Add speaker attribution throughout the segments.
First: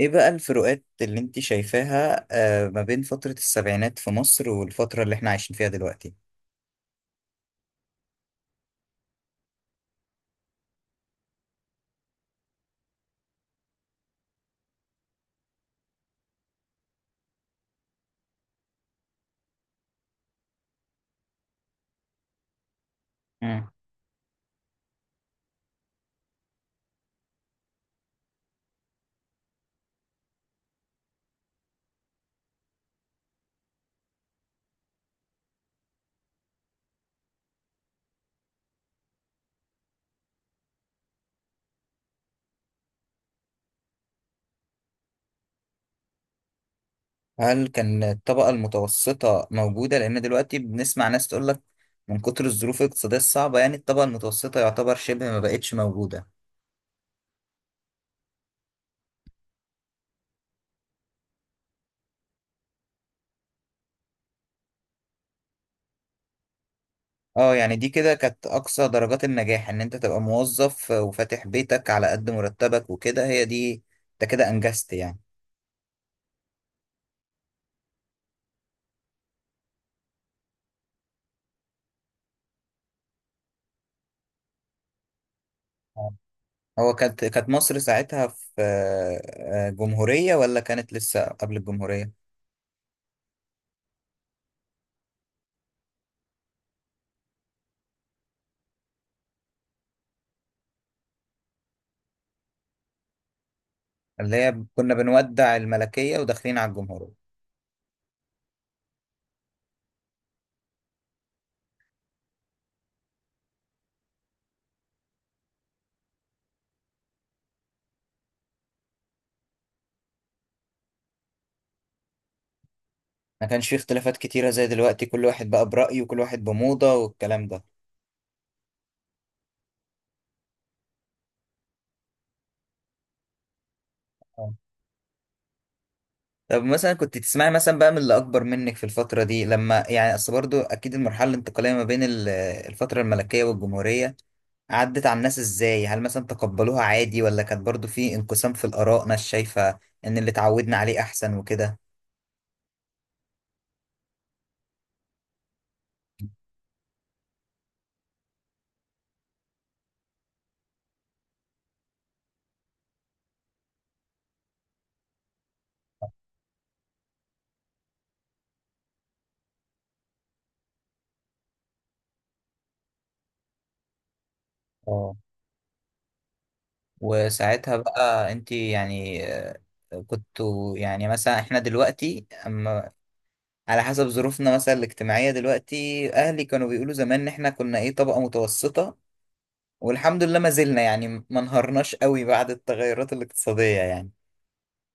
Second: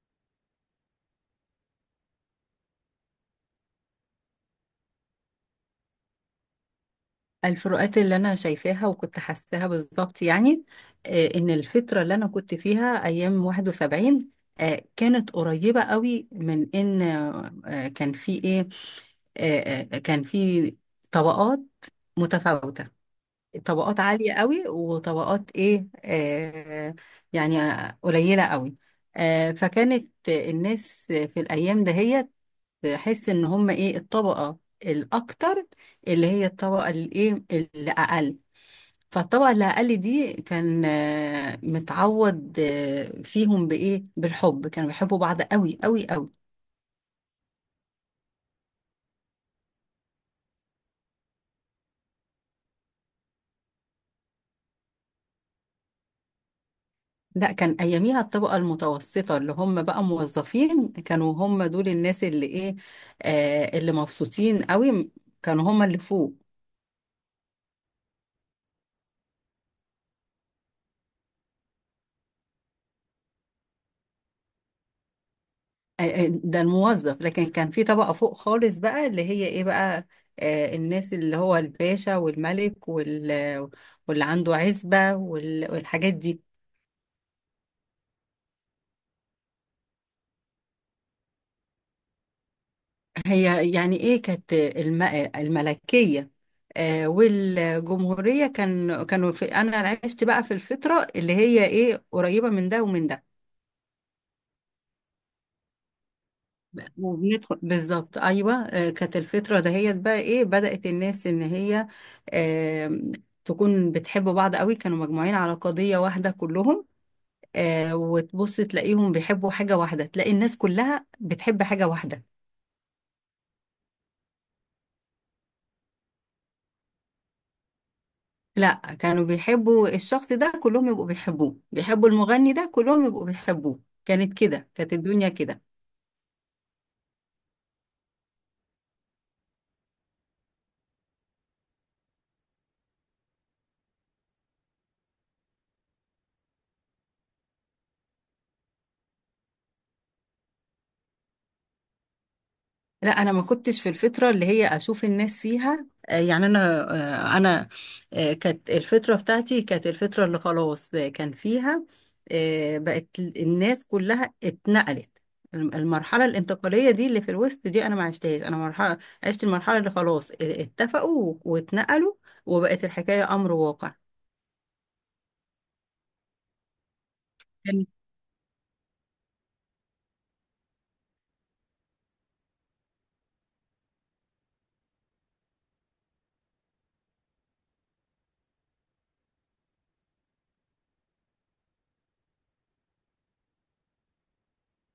Speaker 1: ايه بقى الفروقات اللي انت شايفاها ما بين فترة السبعينات في مصر والفترة اللي احنا عايشين فيها دلوقتي.
Speaker 2: الفروقات اللي انا شايفاها وكنت حاساها بالظبط يعني، ان الفتره اللي انا كنت فيها ايام 71. كانت قريبه قوي من ان كان في ايه. كان في طبقات متفاوته.
Speaker 1: مم.
Speaker 2: طبقات عاليه قوي وطبقات ايه، يعني قليله قوي. فكانت الناس في الايام دهيت تحس ان هم ايه الطبقة الاكتر اللي هي الطبقة الايه الاقل. فالطبقة الاقل دي كان متعود فيهم بايه بالحب، كانوا بيحبوا بعض قوي قوي قوي.
Speaker 1: هل كان الطبقة المتوسطة موجودة لان دلوقتي بنسمع ناس تقول لك من كتر الظروف الاقتصادية الصعبة، يعني الطبقة المتوسطة يعتبر شبه ما بقتش موجودة.
Speaker 2: لا، كان اياميها الطبقة المتوسطة اللي هم بقى موظفين كانوا هم دول الناس اللي ايه، اللي مبسوطين قوي، كانوا هم اللي فوق.
Speaker 1: اه يعني دي كده كانت اقصى درجات النجاح ان انت تبقى موظف وفاتح بيتك على قد مرتبك وكده، هي دي انت كده انجزت يعني.
Speaker 2: ده الموظف، لكن كان في طبقة فوق خالص بقى اللي هي ايه بقى. الناس اللي هو الباشا والملك واللي عنده عزبة والحاجات
Speaker 1: آه.
Speaker 2: دي.
Speaker 1: هو كانت مصر ساعتها في جمهورية ولا كانت لسه قبل الجمهورية؟
Speaker 2: هي يعني ايه، كانت الملكية والجمهورية، كانوا انا عشت بقى في الفترة اللي هي ايه قريبة من ده ومن ده.
Speaker 1: اللي هي كنا بنودع الملكية وداخلين على الجمهورية.
Speaker 2: وبندخل بالظبط، ايوه. كانت الفتره دهيت بقى ايه، بدات الناس ان هي آم، تكون بتحب بعض قوي، كانوا مجموعين على قضيه واحده كلهم. وتبص تلاقيهم بيحبوا حاجه واحده، تلاقي الناس كلها بتحب حاجه واحده.
Speaker 1: ما كانش فيه اختلافات كتيرة زي دلوقتي، كل واحد بقى برأيه وكل واحد بموضة والكلام ده.
Speaker 2: لا، كانوا بيحبوا الشخص ده كلهم يبقوا بيحبوه، بيحبوا المغني ده كلهم يبقوا بيحبوه. كانت
Speaker 1: آه.
Speaker 2: كده، كانت الدنيا كده.
Speaker 1: طب مثلا كنت تسمعي مثلا بقى من اللي أكبر منك في الفترة دي، لما يعني أصل برضو أكيد المرحلة الانتقالية ما بين الفترة الملكية والجمهورية عدت على الناس إزاي؟ هل مثلا تقبلوها عادي ولا كانت برضو في انقسام في الآراء، ناس شايفة إن اللي اتعودنا عليه أحسن وكده؟
Speaker 2: لا، انا ما كنتش في الفتره اللي هي اشوف الناس فيها. يعني انا، آه، انا كانت الفتره بتاعتي، كانت الفتره اللي خلاص كان فيها، بقت الناس كلها اتنقلت. المرحله الانتقاليه دي اللي في الوسط دي انا ما عشتهاش، انا مرحله عشت المرحله اللي خلاص اتفقوا واتنقلوا وبقت الحكايه امر واقع.
Speaker 1: آه. وساعتها
Speaker 2: كان-
Speaker 1: بقى انت يعني كنتوا يعني مثلا، احنا دلوقتي على حسب ظروفنا مثلا الاجتماعية، دلوقتي أهلي كانوا بيقولوا زمان إن إحنا كنا إيه، طبقة متوسطة، والحمد لله ما زلنا يعني ما انهارناش قوي بعد التغيرات الاقتصادية يعني.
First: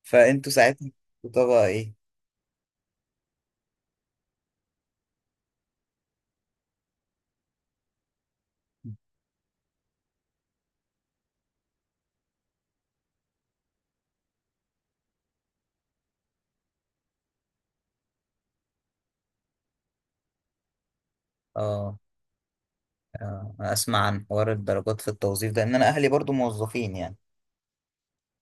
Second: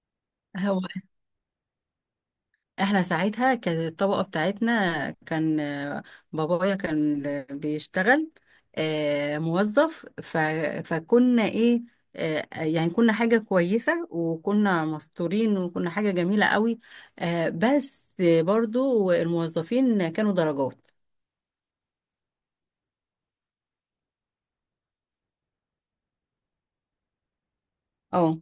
Speaker 1: فأنتوا
Speaker 2: هو
Speaker 1: ساعتها كنتوا طبقة إيه؟
Speaker 2: احنا ساعتها كانت الطبقة بتاعتنا كان، بابايا كان بيشتغل موظف فكنا ايه، يعني كنا حاجة كويسة وكنا مستورين وكنا حاجة جميلة قوي. بس برضو الموظفين كانوا درجات.
Speaker 1: آه، أسمع عن حوار الدرجات في التوظيف ده، إن أنا أهلي برضو موظفين يعني،
Speaker 2: اه،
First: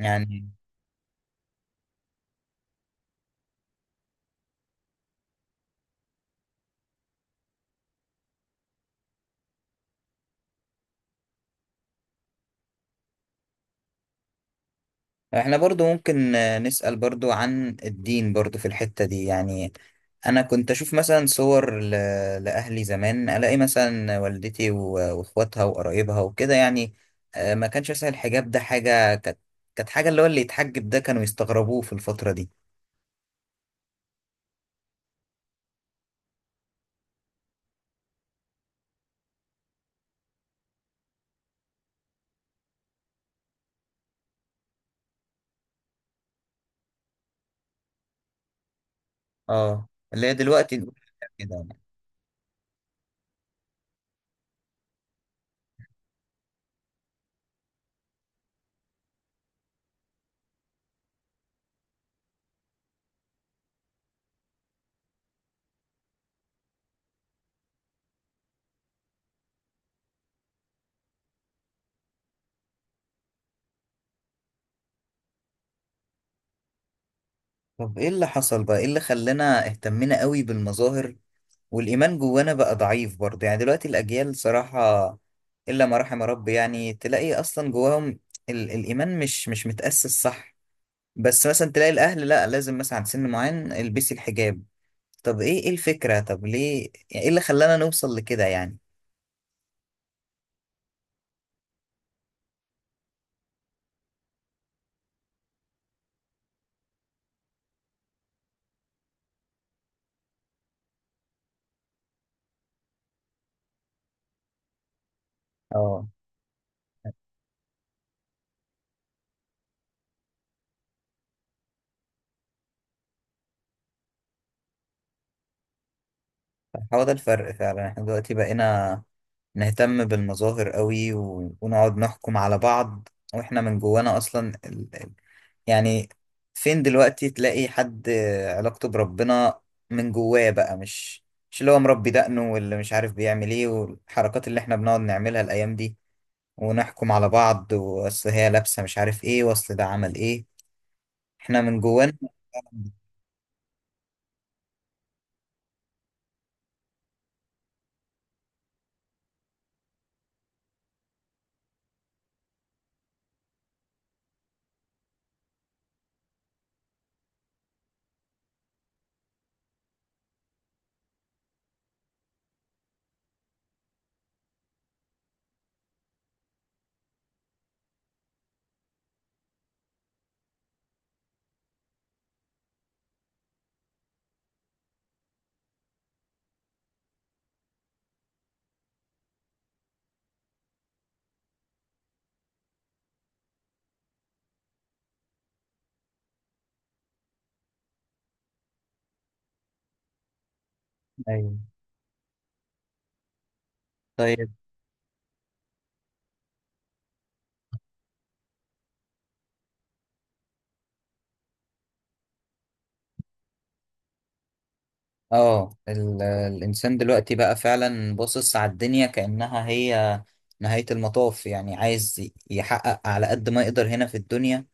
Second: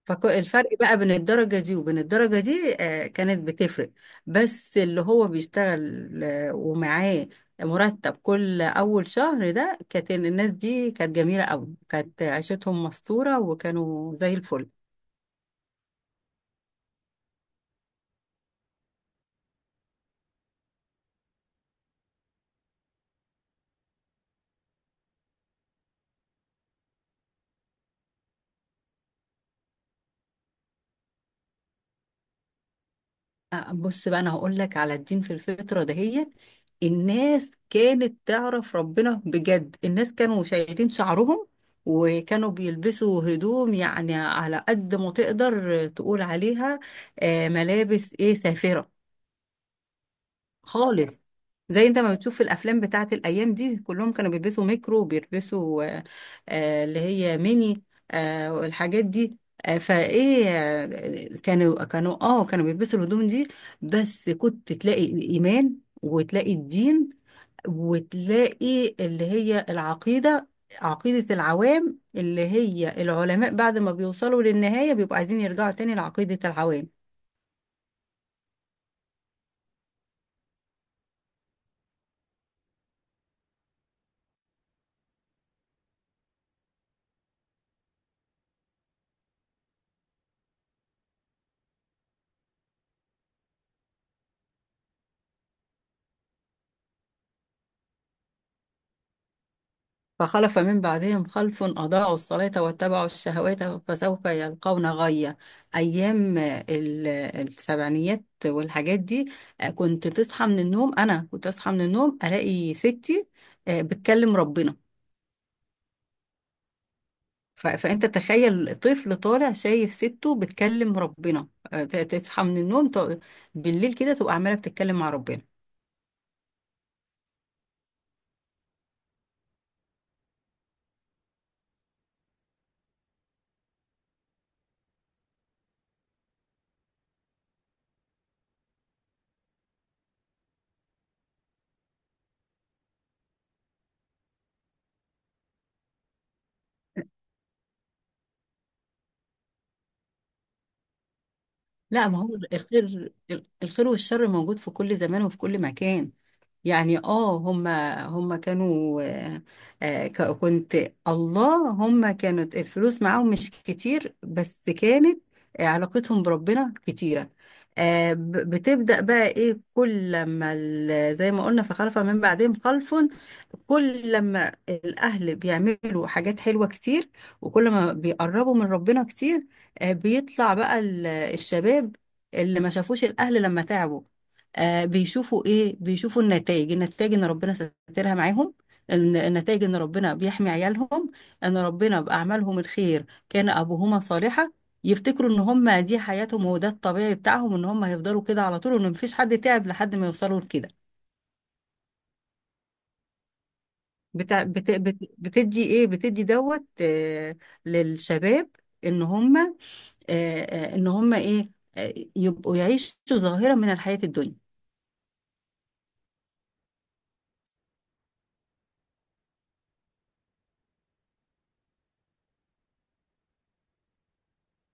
Speaker 1: يعني
Speaker 2: فالفرق بقى بين الدرجة دي وبين الدرجة دي كانت بتفرق. بس اللي هو بيشتغل ومعاه مرتب كل أول شهر، ده كانت الناس دي كانت جميلة أوي، كانت عيشتهم مستورة وكانوا زي الفل.
Speaker 1: احنا برضو ممكن نسأل برضو عن الدين برضو في الحتة دي يعني. انا كنت اشوف مثلا صور لاهلي زمان، الاقي مثلا والدتي واخواتها وقرايبها وكده يعني، ما كانش مثلا الحجاب ده حاجة كانت، كانت حاجة اللي هو اللي يتحجب ده كانوا يستغربوه في الفترة دي.
Speaker 2: بص بقى، انا هقول لك على الدين. في الفتره دهيت الناس كانت تعرف ربنا بجد، الناس كانوا شايلين شعرهم وكانوا بيلبسوا هدوم يعني على قد ما تقدر تقول عليها، ملابس ايه سافره
Speaker 1: اه اللي هي دلوقتي نقول
Speaker 2: خالص.
Speaker 1: كده يعني.
Speaker 2: زي انت ما بتشوف في الافلام بتاعت الايام دي، كلهم كانوا بيلبسوا ميكرو، بيلبسوا اللي هي ميني والحاجات دي. فايه كانوا بيلبسوا الهدوم دي. بس كنت تلاقي الايمان وتلاقي الدين وتلاقي اللي هي العقيده، عقيده العوام. اللي هي العلماء بعد ما بيوصلوا للنهايه بيبقوا عايزين يرجعوا تاني لعقيده العوام.
Speaker 1: طب ايه اللي حصل بقى، ايه اللي خلانا اهتمينا قوي بالمظاهر والإيمان جوانا بقى ضعيف برضه؟ يعني دلوقتي الأجيال صراحة، إلا ما رحم ربي، يعني تلاقي أصلا جواهم الإيمان مش متأسس، صح؟ بس مثلا تلاقي الأهل لا، لازم مثلا عند سن معين البسي الحجاب. طب إيه، الفكرة؟ طب ليه يعني، إيه اللي خلانا نوصل لكده يعني؟
Speaker 2: فخلف من بعدهم خلف أضاعوا الصلاة واتبعوا الشهوات فسوف يلقون غيا. أيام السبعينيات والحاجات دي، كنت تصحى من النوم. أنا كنت أصحى من النوم ألاقي ستي بتكلم ربنا.
Speaker 1: اه،
Speaker 2: فأنت تخيل طفل طالع شايف سته بتكلم ربنا، تصحى من النوم بالليل كده تبقى عمالة بتتكلم مع ربنا.
Speaker 1: هو ده الفرق فعلا. احنا دلوقتي بقينا نهتم بالمظاهر قوي ونقعد نحكم على بعض واحنا من جوانا أصلا، يعني فين دلوقتي تلاقي حد علاقته بربنا من جواه بقى، مش اللي هو مربي دقنه واللي مش عارف بيعمل ايه والحركات اللي احنا بنقعد نعملها الايام دي ونحكم على بعض، واصل هي لابسه مش عارف ايه، واصل ده عمل ايه، احنا من
Speaker 2: لا،
Speaker 1: جوانا.
Speaker 2: ما هو الخير، الخير والشر موجود في كل زمان وفي كل مكان. يعني اه، هما كانوا، آه، آه، ك- كنت الله، هما كانت الفلوس معاهم مش كتير بس كانت علاقتهم بربنا كتيرة. بتبدأ بقى ايه، زي ما قلنا فخلف من بعدهم خلف. كل لما الأهل بيعملوا حاجات حلوة كتير وكل ما بيقربوا من ربنا كتير، بيطلع بقى الشباب اللي ما شافوش الأهل لما تعبوا. بيشوفوا إيه، بيشوفوا النتائج. النتائج إن ربنا سترها معاهم، النتائج إن ربنا بيحمي عيالهم، إن ربنا بأعمالهم الخير كان أبوهما صالحا. يفتكروا إن هم دي حياتهم وده الطبيعي بتاعهم، إن هم هيفضلوا كده على طول وإن مفيش حد تعب لحد ما يوصلوا لكده.
Speaker 1: ايوه.
Speaker 2: بتاع
Speaker 1: طيب.
Speaker 2: بت بت بتدي ايه بتدي دوت، للشباب ان هم، ان هم ايه، يبقوا يعيشوا ظاهرة من الحياة الدنيا.
Speaker 1: اه الانسان دلوقتي بقى فعلا باصص على الدنيا كأنها هي نهاية المطاف، يعني عايز يحقق على قد ما يقدر هنا في الدنيا،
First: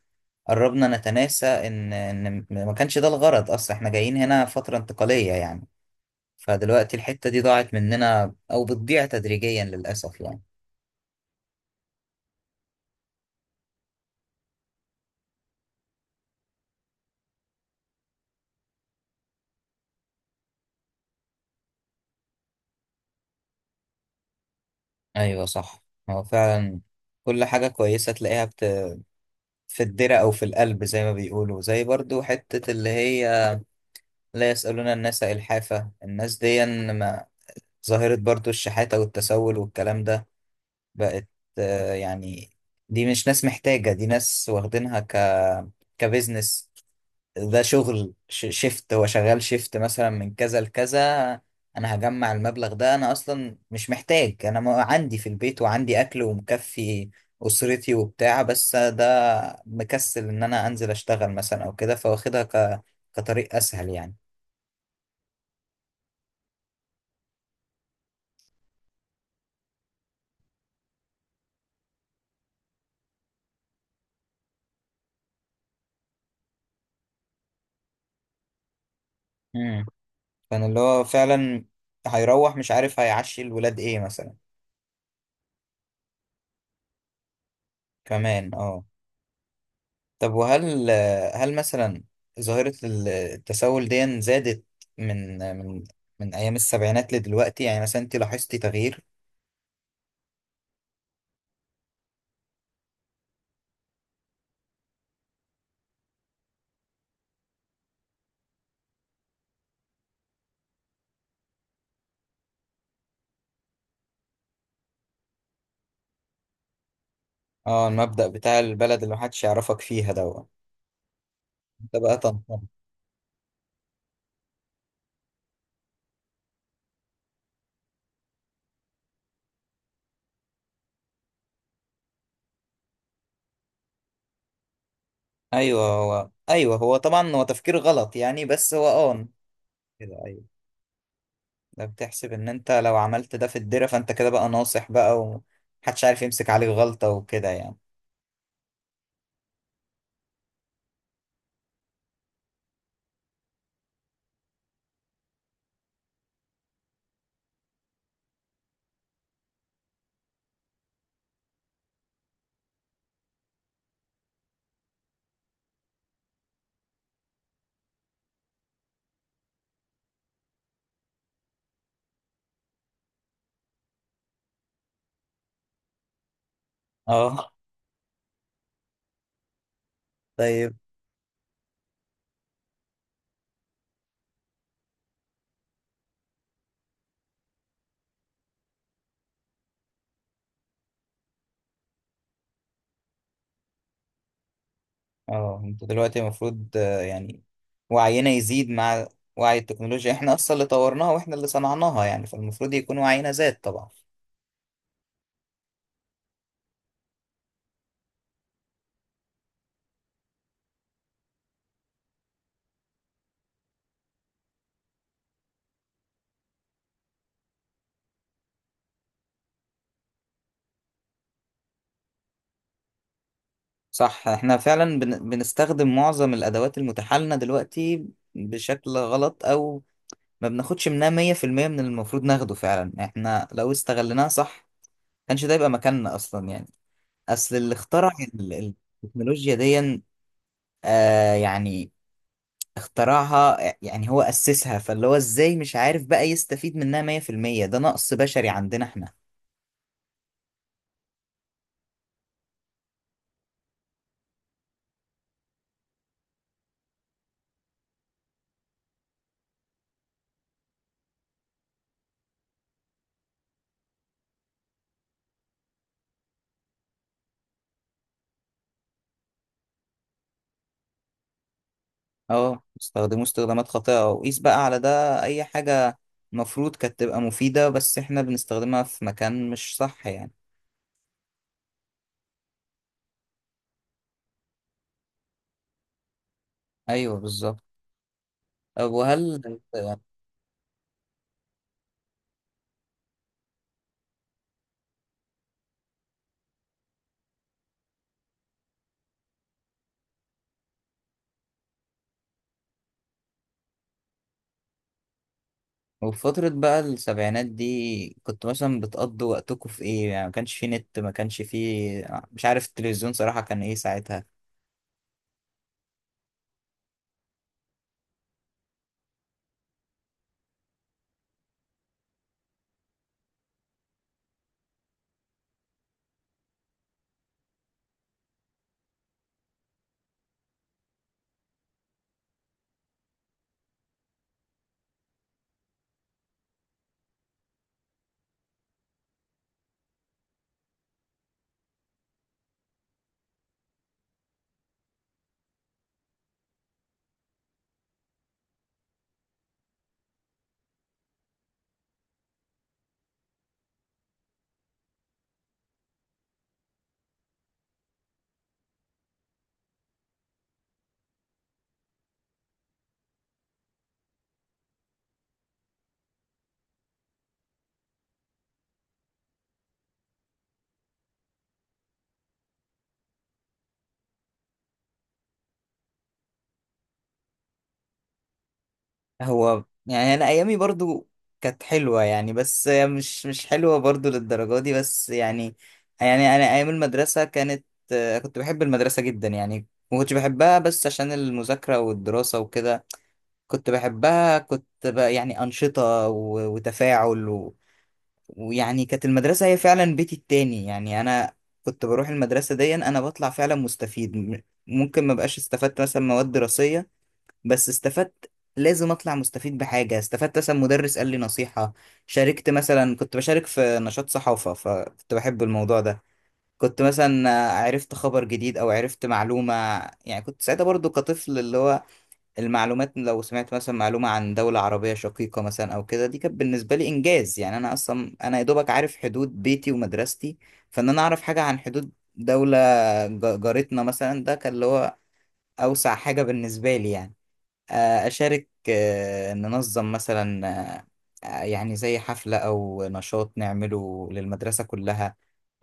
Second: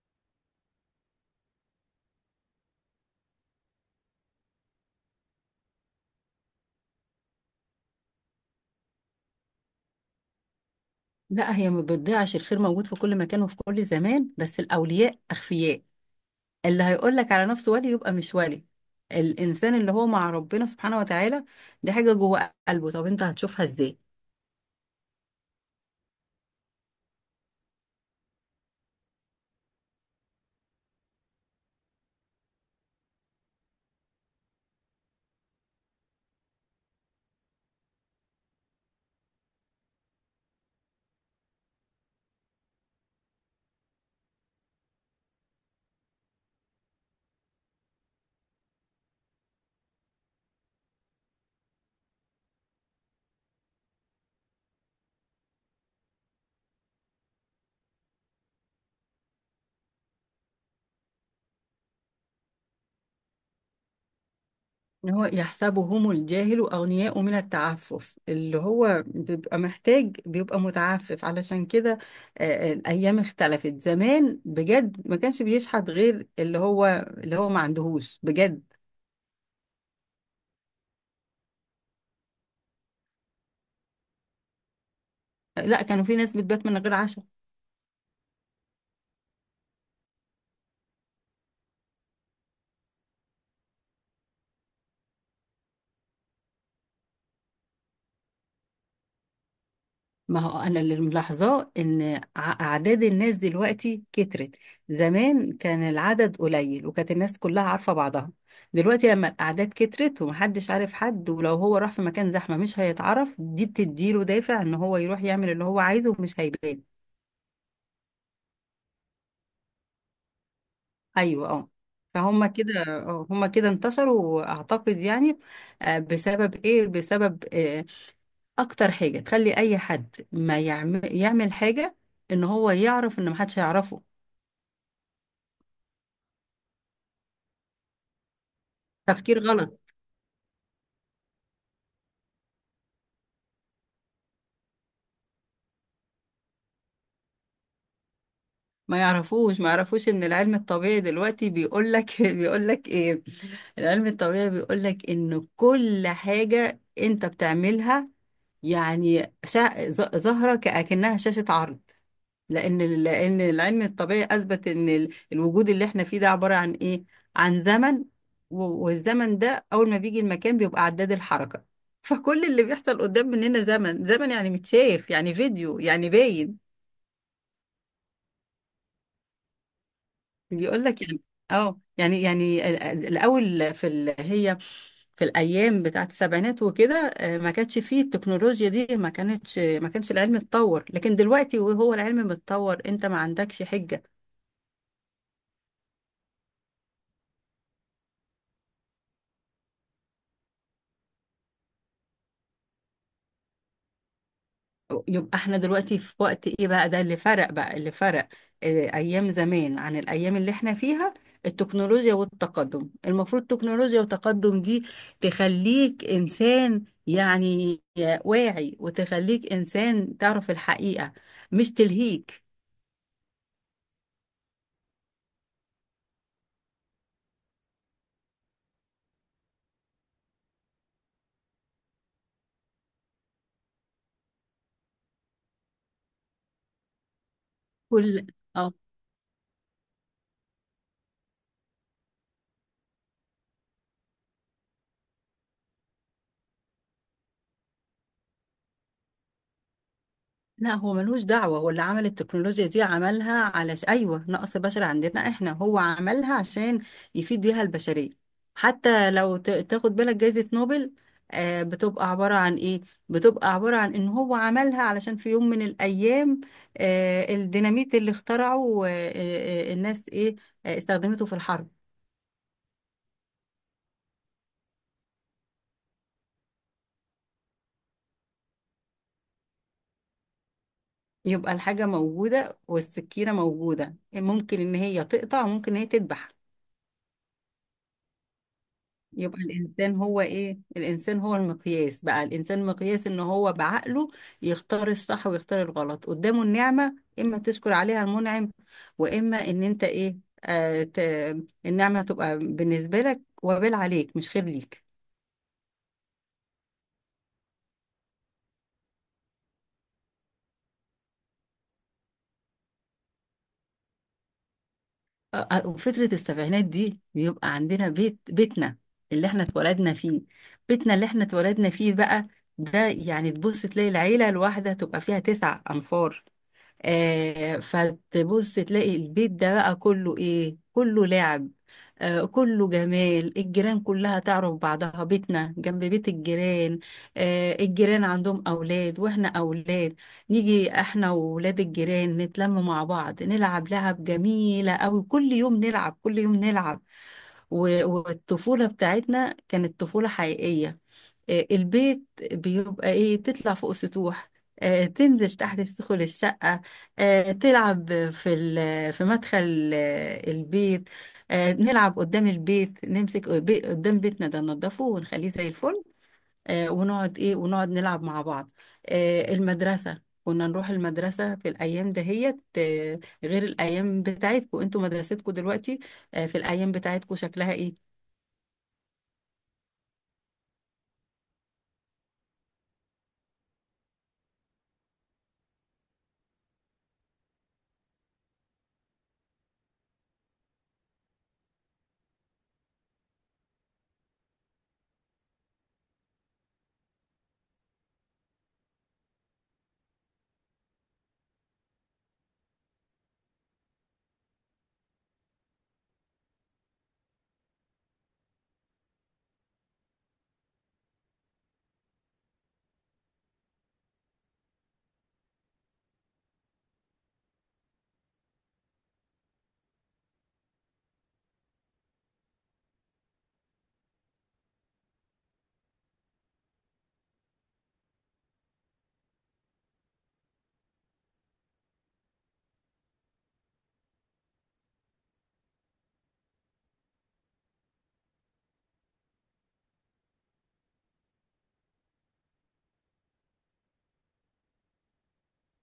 Speaker 1: قربنا نتناسى ان ما كانش ده الغرض اصلا، احنا جايين هنا فترة انتقالية يعني. فدلوقتي الحتة دي ضاعت مننا او بتضيع تدريجيا للاسف يعني.
Speaker 2: لا، هي ما بتضيعش. الخير موجود في كل مكان وفي كل زمان، بس الأولياء أخفياء. اللي هيقول لك على نفسه ولي يبقى مش ولي. الإنسان اللي هو مع ربنا سبحانه وتعالى، دي حاجة جوه قلبه، طب أنت هتشوفها إزاي؟
Speaker 1: ايوه، صح. هو فعلا كل حاجة كويسة تلاقيها في الدرة او في القلب، زي ما بيقولوا، زي برضو حتة اللي هي لا يسألون الناس إلحافة. الناس دي، ما، ظاهرة برضو الشحاتة والتسول والكلام ده بقت يعني دي مش ناس محتاجة، دي ناس واخدينها كبزنس. ده شغل شيفت، هو شغال شيفت مثلا من كذا لكذا، انا هجمع المبلغ ده، انا اصلا مش محتاج، انا ما عندي في البيت وعندي اكل ومكفي اسرتي وبتاع، بس ده مكسل ان انا انزل اشتغل مثلا او كده، فواخدها كطريق اسهل يعني.
Speaker 2: إن هو يحسبهم الجاهل أغنياء من التعفف، اللي هو بيبقى محتاج بيبقى متعفف علشان كده. الأيام اختلفت، زمان بجد ما كانش بيشحت غير اللي هو ما عندهوش بجد.
Speaker 1: امم. كان اللي هو فعلا هيروح مش عارف هيعشي الولاد ايه مثلا.
Speaker 2: لا، كانوا في ناس بتبات من غير عشاء.
Speaker 1: كمان اه. طب وهل، هل مثلا ظاهرة التسول دي زادت من من أيام السبعينات لدلوقتي، يعني مثلا أنت لاحظتي تغيير؟
Speaker 2: ما هو انا اللي ملاحظاه ان اعداد الناس دلوقتي كترت. زمان كان العدد قليل وكانت الناس كلها عارفة بعضها. دلوقتي لما الاعداد كترت ومحدش عارف حد، ولو هو راح في مكان زحمة مش هيتعرف، دي بتديله دافع ان هو يروح يعمل اللي هو عايزه ومش هيبان.
Speaker 1: اه، المبدأ بتاع البلد اللي محدش يعرفك فيها دوت
Speaker 2: ايوه، اه.
Speaker 1: أنت بقى
Speaker 2: فهم
Speaker 1: تنطلق.
Speaker 2: كده، هم كده انتشروا اعتقد، يعني بسبب ايه، بسبب اكتر حاجة تخلي اي حد ما يعمل يعمل حاجة، ان هو يعرف ان محدش هيعرفه.
Speaker 1: أيوه، هو طبعا هو تفكير غلط يعني، بس هو اه
Speaker 2: تفكير غلط.
Speaker 1: كده، أيوه. ده بتحسب إن أنت لو عملت ده في الدرة فأنت كده بقى ناصح بقى، ومحدش عارف يمسك عليك غلطة وكده يعني.
Speaker 2: ما يعرفوش ما يعرفوش ان العلم الطبيعي دلوقتي بيقول لك بيقول لك ايه، العلم الطبيعي بيقول لك ان كل حاجة انت بتعملها، يعني ظاهرة كأكنها شاشة عرض. لان العلم الطبيعي اثبت ان الوجود اللي احنا فيه ده عبارة عن ايه، عن زمن. والزمن ده اول ما بيجي المكان بيبقى عداد الحركة. فكل اللي بيحصل قدام مننا زمن، زمن يعني متشاف يعني فيديو يعني باين.
Speaker 1: اه. طيب.
Speaker 2: بيقول لك يعني، اه يعني هي في الايام بتاعت السبعينات وكده، ما كانش فيه التكنولوجيا دي، ما كانش العلم اتطور. لكن دلوقتي وهو العلم متطور انت ما عندكش حجة.
Speaker 1: اه انت دلوقتي المفروض يعني وعينا يزيد مع وعي التكنولوجيا، احنا اصلا اللي طورناها واحنا اللي صنعناها يعني، فالمفروض يكون وعينا زاد طبعا.
Speaker 2: يبقى احنا دلوقتي في وقت ايه بقى، ده اللي فرق بقى، اللي فرق اه، ايام زمان عن الايام اللي احنا فيها. التكنولوجيا والتقدم، المفروض التكنولوجيا والتقدم دي تخليك انسان، يعني واعي، وتخليك انسان تعرف الحقيقة، مش تلهيك.
Speaker 1: صح، احنا فعلا بنستخدم معظم الادوات المتاحة لنا دلوقتي بشكل غلط، او ما بناخدش منها 100% من اللي المفروض ناخده، فعلا احنا لو استغلناها صح كانش ده يبقى مكاننا اصلا يعني. اصل اللي اخترع
Speaker 2: كل اه
Speaker 1: التكنولوجيا دي يعني اخترعها يعني، هو أسسها، فاللي هو ازاي مش عارف بقى يستفيد منها 100%؟ ده نقص بشري عندنا احنا.
Speaker 2: لا، هو ملوش دعوة. هو اللي عمل التكنولوجيا دي عملها على أيوة، نقص بشر عندنا احنا. هو عملها عشان يفيد بيها البشرية. حتى لو تاخد بالك جايزة نوبل، بتبقى عبارة عن ايه، بتبقى عبارة عن ان هو عملها علشان في يوم من الأيام الديناميت اللي اخترعه، الناس ايه، استخدمته في الحرب.
Speaker 1: اه استخدموا استخدامات خاطئة، وقيس بقى على ده أي حاجة، المفروض كانت تبقى مفيدة بس احنا بنستخدمها في مكان مش صح يعني.
Speaker 2: يبقى الحاجة موجودة والسكينة موجودة، ممكن ان هي تقطع وممكن ان هي تذبح.
Speaker 1: أيوه بالظبط. طب
Speaker 2: يبقى
Speaker 1: وهل،
Speaker 2: الإنسان هو إيه؟ الإنسان هو المقياس بقى. الإنسان مقياس إن هو بعقله يختار الصح ويختار الغلط. قدامه النعمة إما تشكر عليها المنعم، وإما إن أنت إيه؟ آه ت... النعمة تبقى بالنسبة لك وبال عليك مش خير ليك.
Speaker 1: وفي فترة بقى السبعينات دي كنت مثلا بتقضوا وقتكم في ايه يعني؟ ما كانش في نت، ما كانش في، مش عارف، التلفزيون صراحة كان ايه ساعتها؟
Speaker 2: وفترة السبعينات دي بيبقى عندنا بيت، بيتنا اللي احنا اتولدنا فيه. بيتنا اللي احنا اتولدنا فيه بقى ده، يعني تبص تلاقي العيلة الواحدة تبقى فيها تسع أنفار. فتبص تلاقي البيت ده بقى كله ايه، كله لعب، كله جمال. الجيران كلها تعرف بعضها، بيتنا جنب بيت الجيران. الجيران عندهم اولاد واحنا اولاد، نيجي احنا وولاد الجيران نتلم مع بعض، نلعب لعب جميلة قوي، كل يوم نلعب كل يوم نلعب. والطفولة بتاعتنا كانت طفولة حقيقية. البيت بيبقى ايه، تطلع فوق سطوح، تنزل تحت تدخل الشقة، تلعب في مدخل البيت، نلعب قدام البيت، قدام بيتنا ده ننضفه ونخليه زي الفل، ونقعد ايه، ونقعد نلعب مع بعض. المدرسة، كنا نروح المدرسة في الأيام دهيت غير الأيام بتاعتكم انتوا، مدرستكم دلوقتي في الأيام بتاعتكم شكلها ايه؟
Speaker 1: هو يعني انا ايامي برضو كانت حلوه يعني، بس مش حلوه برضو للدرجه دي، بس يعني، يعني انا ايام المدرسه كانت كنت بحب المدرسه جدا يعني، ما كنتش بحبها بس عشان المذاكره والدراسه وكده، كنت بحبها كنت بقى يعني انشطه وتفاعل ويعني كانت المدرسه هي فعلا بيتي التاني يعني. انا كنت بروح المدرسه دي انا بطلع فعلا مستفيد ممكن ما بقاش استفدت مثلا مواد دراسيه، بس استفدت، لازم اطلع مستفيد بحاجه، استفدت مثلا مدرس قال لي نصيحه، شاركت مثلا، كنت بشارك في نشاط صحافه فكنت بحب الموضوع ده، كنت مثلا عرفت خبر جديد او عرفت معلومه، يعني كنت ساعتها برضو كطفل، اللي هو المعلومات لو سمعت مثلا معلومه عن دوله عربيه شقيقه مثلا او كده دي كانت بالنسبه لي انجاز يعني. انا اصلا انا يا دوبك عارف حدود بيتي ومدرستي، فان انا اعرف حاجه عن حدود دولة جارتنا مثلا، ده كان اللي هو أوسع حاجة بالنسبة لي يعني. أشارك، ننظم مثلا، آه، يعني زي حفلة أو نشاط نعمله للمدرسة كلها،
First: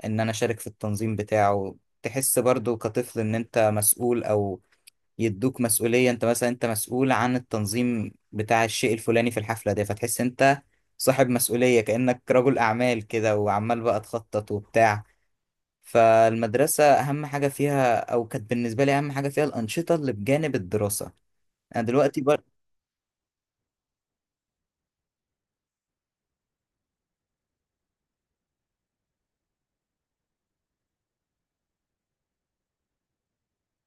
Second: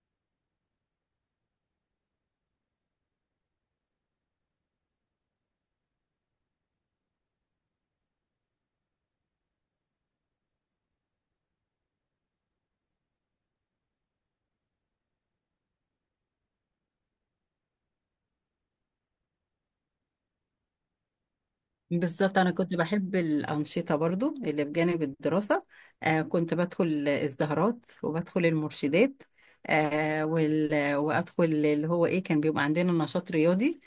Speaker 1: إن أنا أشارك في التنظيم بتاعه، تحس برضو كطفل إن أنت مسؤول، أو يدوك مسؤولية، أنت مثلا أنت مسؤول عن التنظيم بتاع الشيء الفلاني في الحفلة دي، فتحس أنت صاحب مسؤولية، كأنك رجل أعمال كده وعمال بقى تخطط وبتاع. فالمدرسة أهم حاجة فيها، أو كانت بالنسبة لي أهم حاجة فيها، الأنشطة اللي بجانب الدراسة. أنا دلوقتي
Speaker 2: بالظبط،
Speaker 1: بقى،
Speaker 2: أنا كنت بحب الأنشطة برضو اللي بجانب الدراسة. كنت بدخل الزهرات وبدخل المرشدات وأدخل اللي هو إيه، كان بيبقى عندنا نشاط رياضي.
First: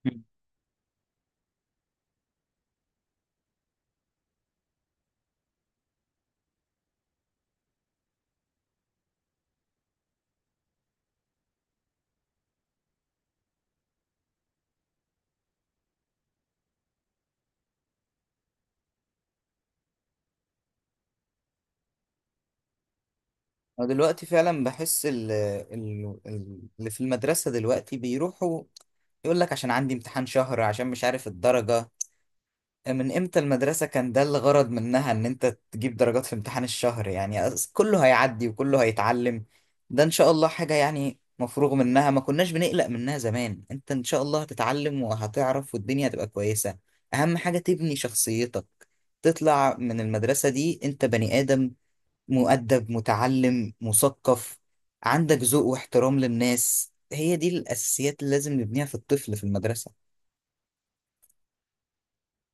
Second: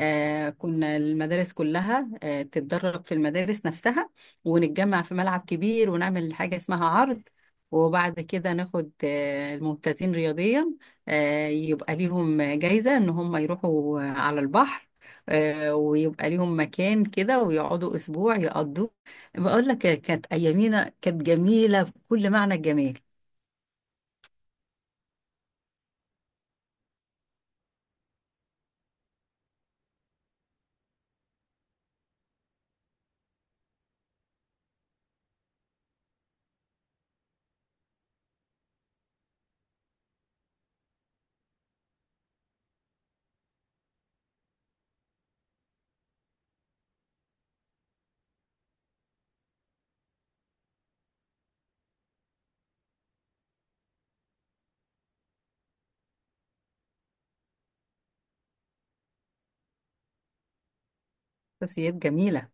Speaker 2: كنا المدارس كلها تتدرب في المدارس نفسها، ونتجمع في ملعب كبير، ونعمل حاجة اسمها عرض. وبعد كده ناخد الممتازين رياضيا، يبقى ليهم جايزة إن هم يروحوا على البحر، ويبقى ليهم مكان كده ويقعدوا اسبوع يقضوه. بقول لك، كانت ايامينا كانت جميله بكل معنى الجمال.
Speaker 1: أنا دلوقتي فعلا بحس اللي في المدرسة دلوقتي بيروحوا يقول لك عشان عندي امتحان شهر، عشان مش عارف الدرجة، من امتى المدرسة كان ده الغرض منها ان انت تجيب درجات في امتحان الشهر يعني؟ كله هيعدي وكله هيتعلم، ده ان شاء الله حاجة يعني مفروغ منها، ما كناش بنقلق منها زمان، انت ان شاء الله هتتعلم وهتعرف والدنيا هتبقى كويسة. اهم حاجة تبني شخصيتك، تطلع من المدرسة دي انت بني آدم مؤدب متعلم مثقف، عندك ذوق واحترام للناس، هي دي الأساسيات اللي لازم نبنيها في الطفل في المدرسة.
Speaker 2: شخصيات جميله.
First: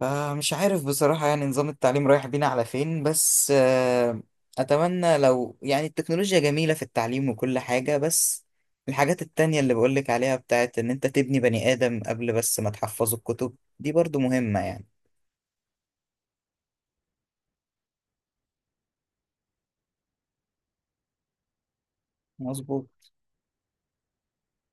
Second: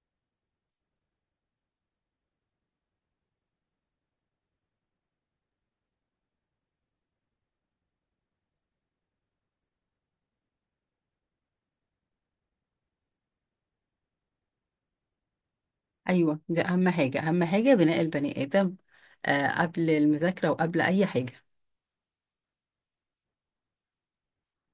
Speaker 1: فمش عارف بصراحة يعني نظام التعليم رايح بينا على فين، بس أتمنى لو يعني التكنولوجيا جميلة في التعليم وكل حاجة، بس الحاجات التانية اللي بقولك عليها بتاعت إن أنت تبني بني آدم قبل بس ما تحفظه الكتب دي برضو مهمة يعني.
Speaker 2: ايوه، دي اهم حاجه، بناء البني ادم قبل المذاكره وقبل اي حاجه.
Speaker 1: مظبوط.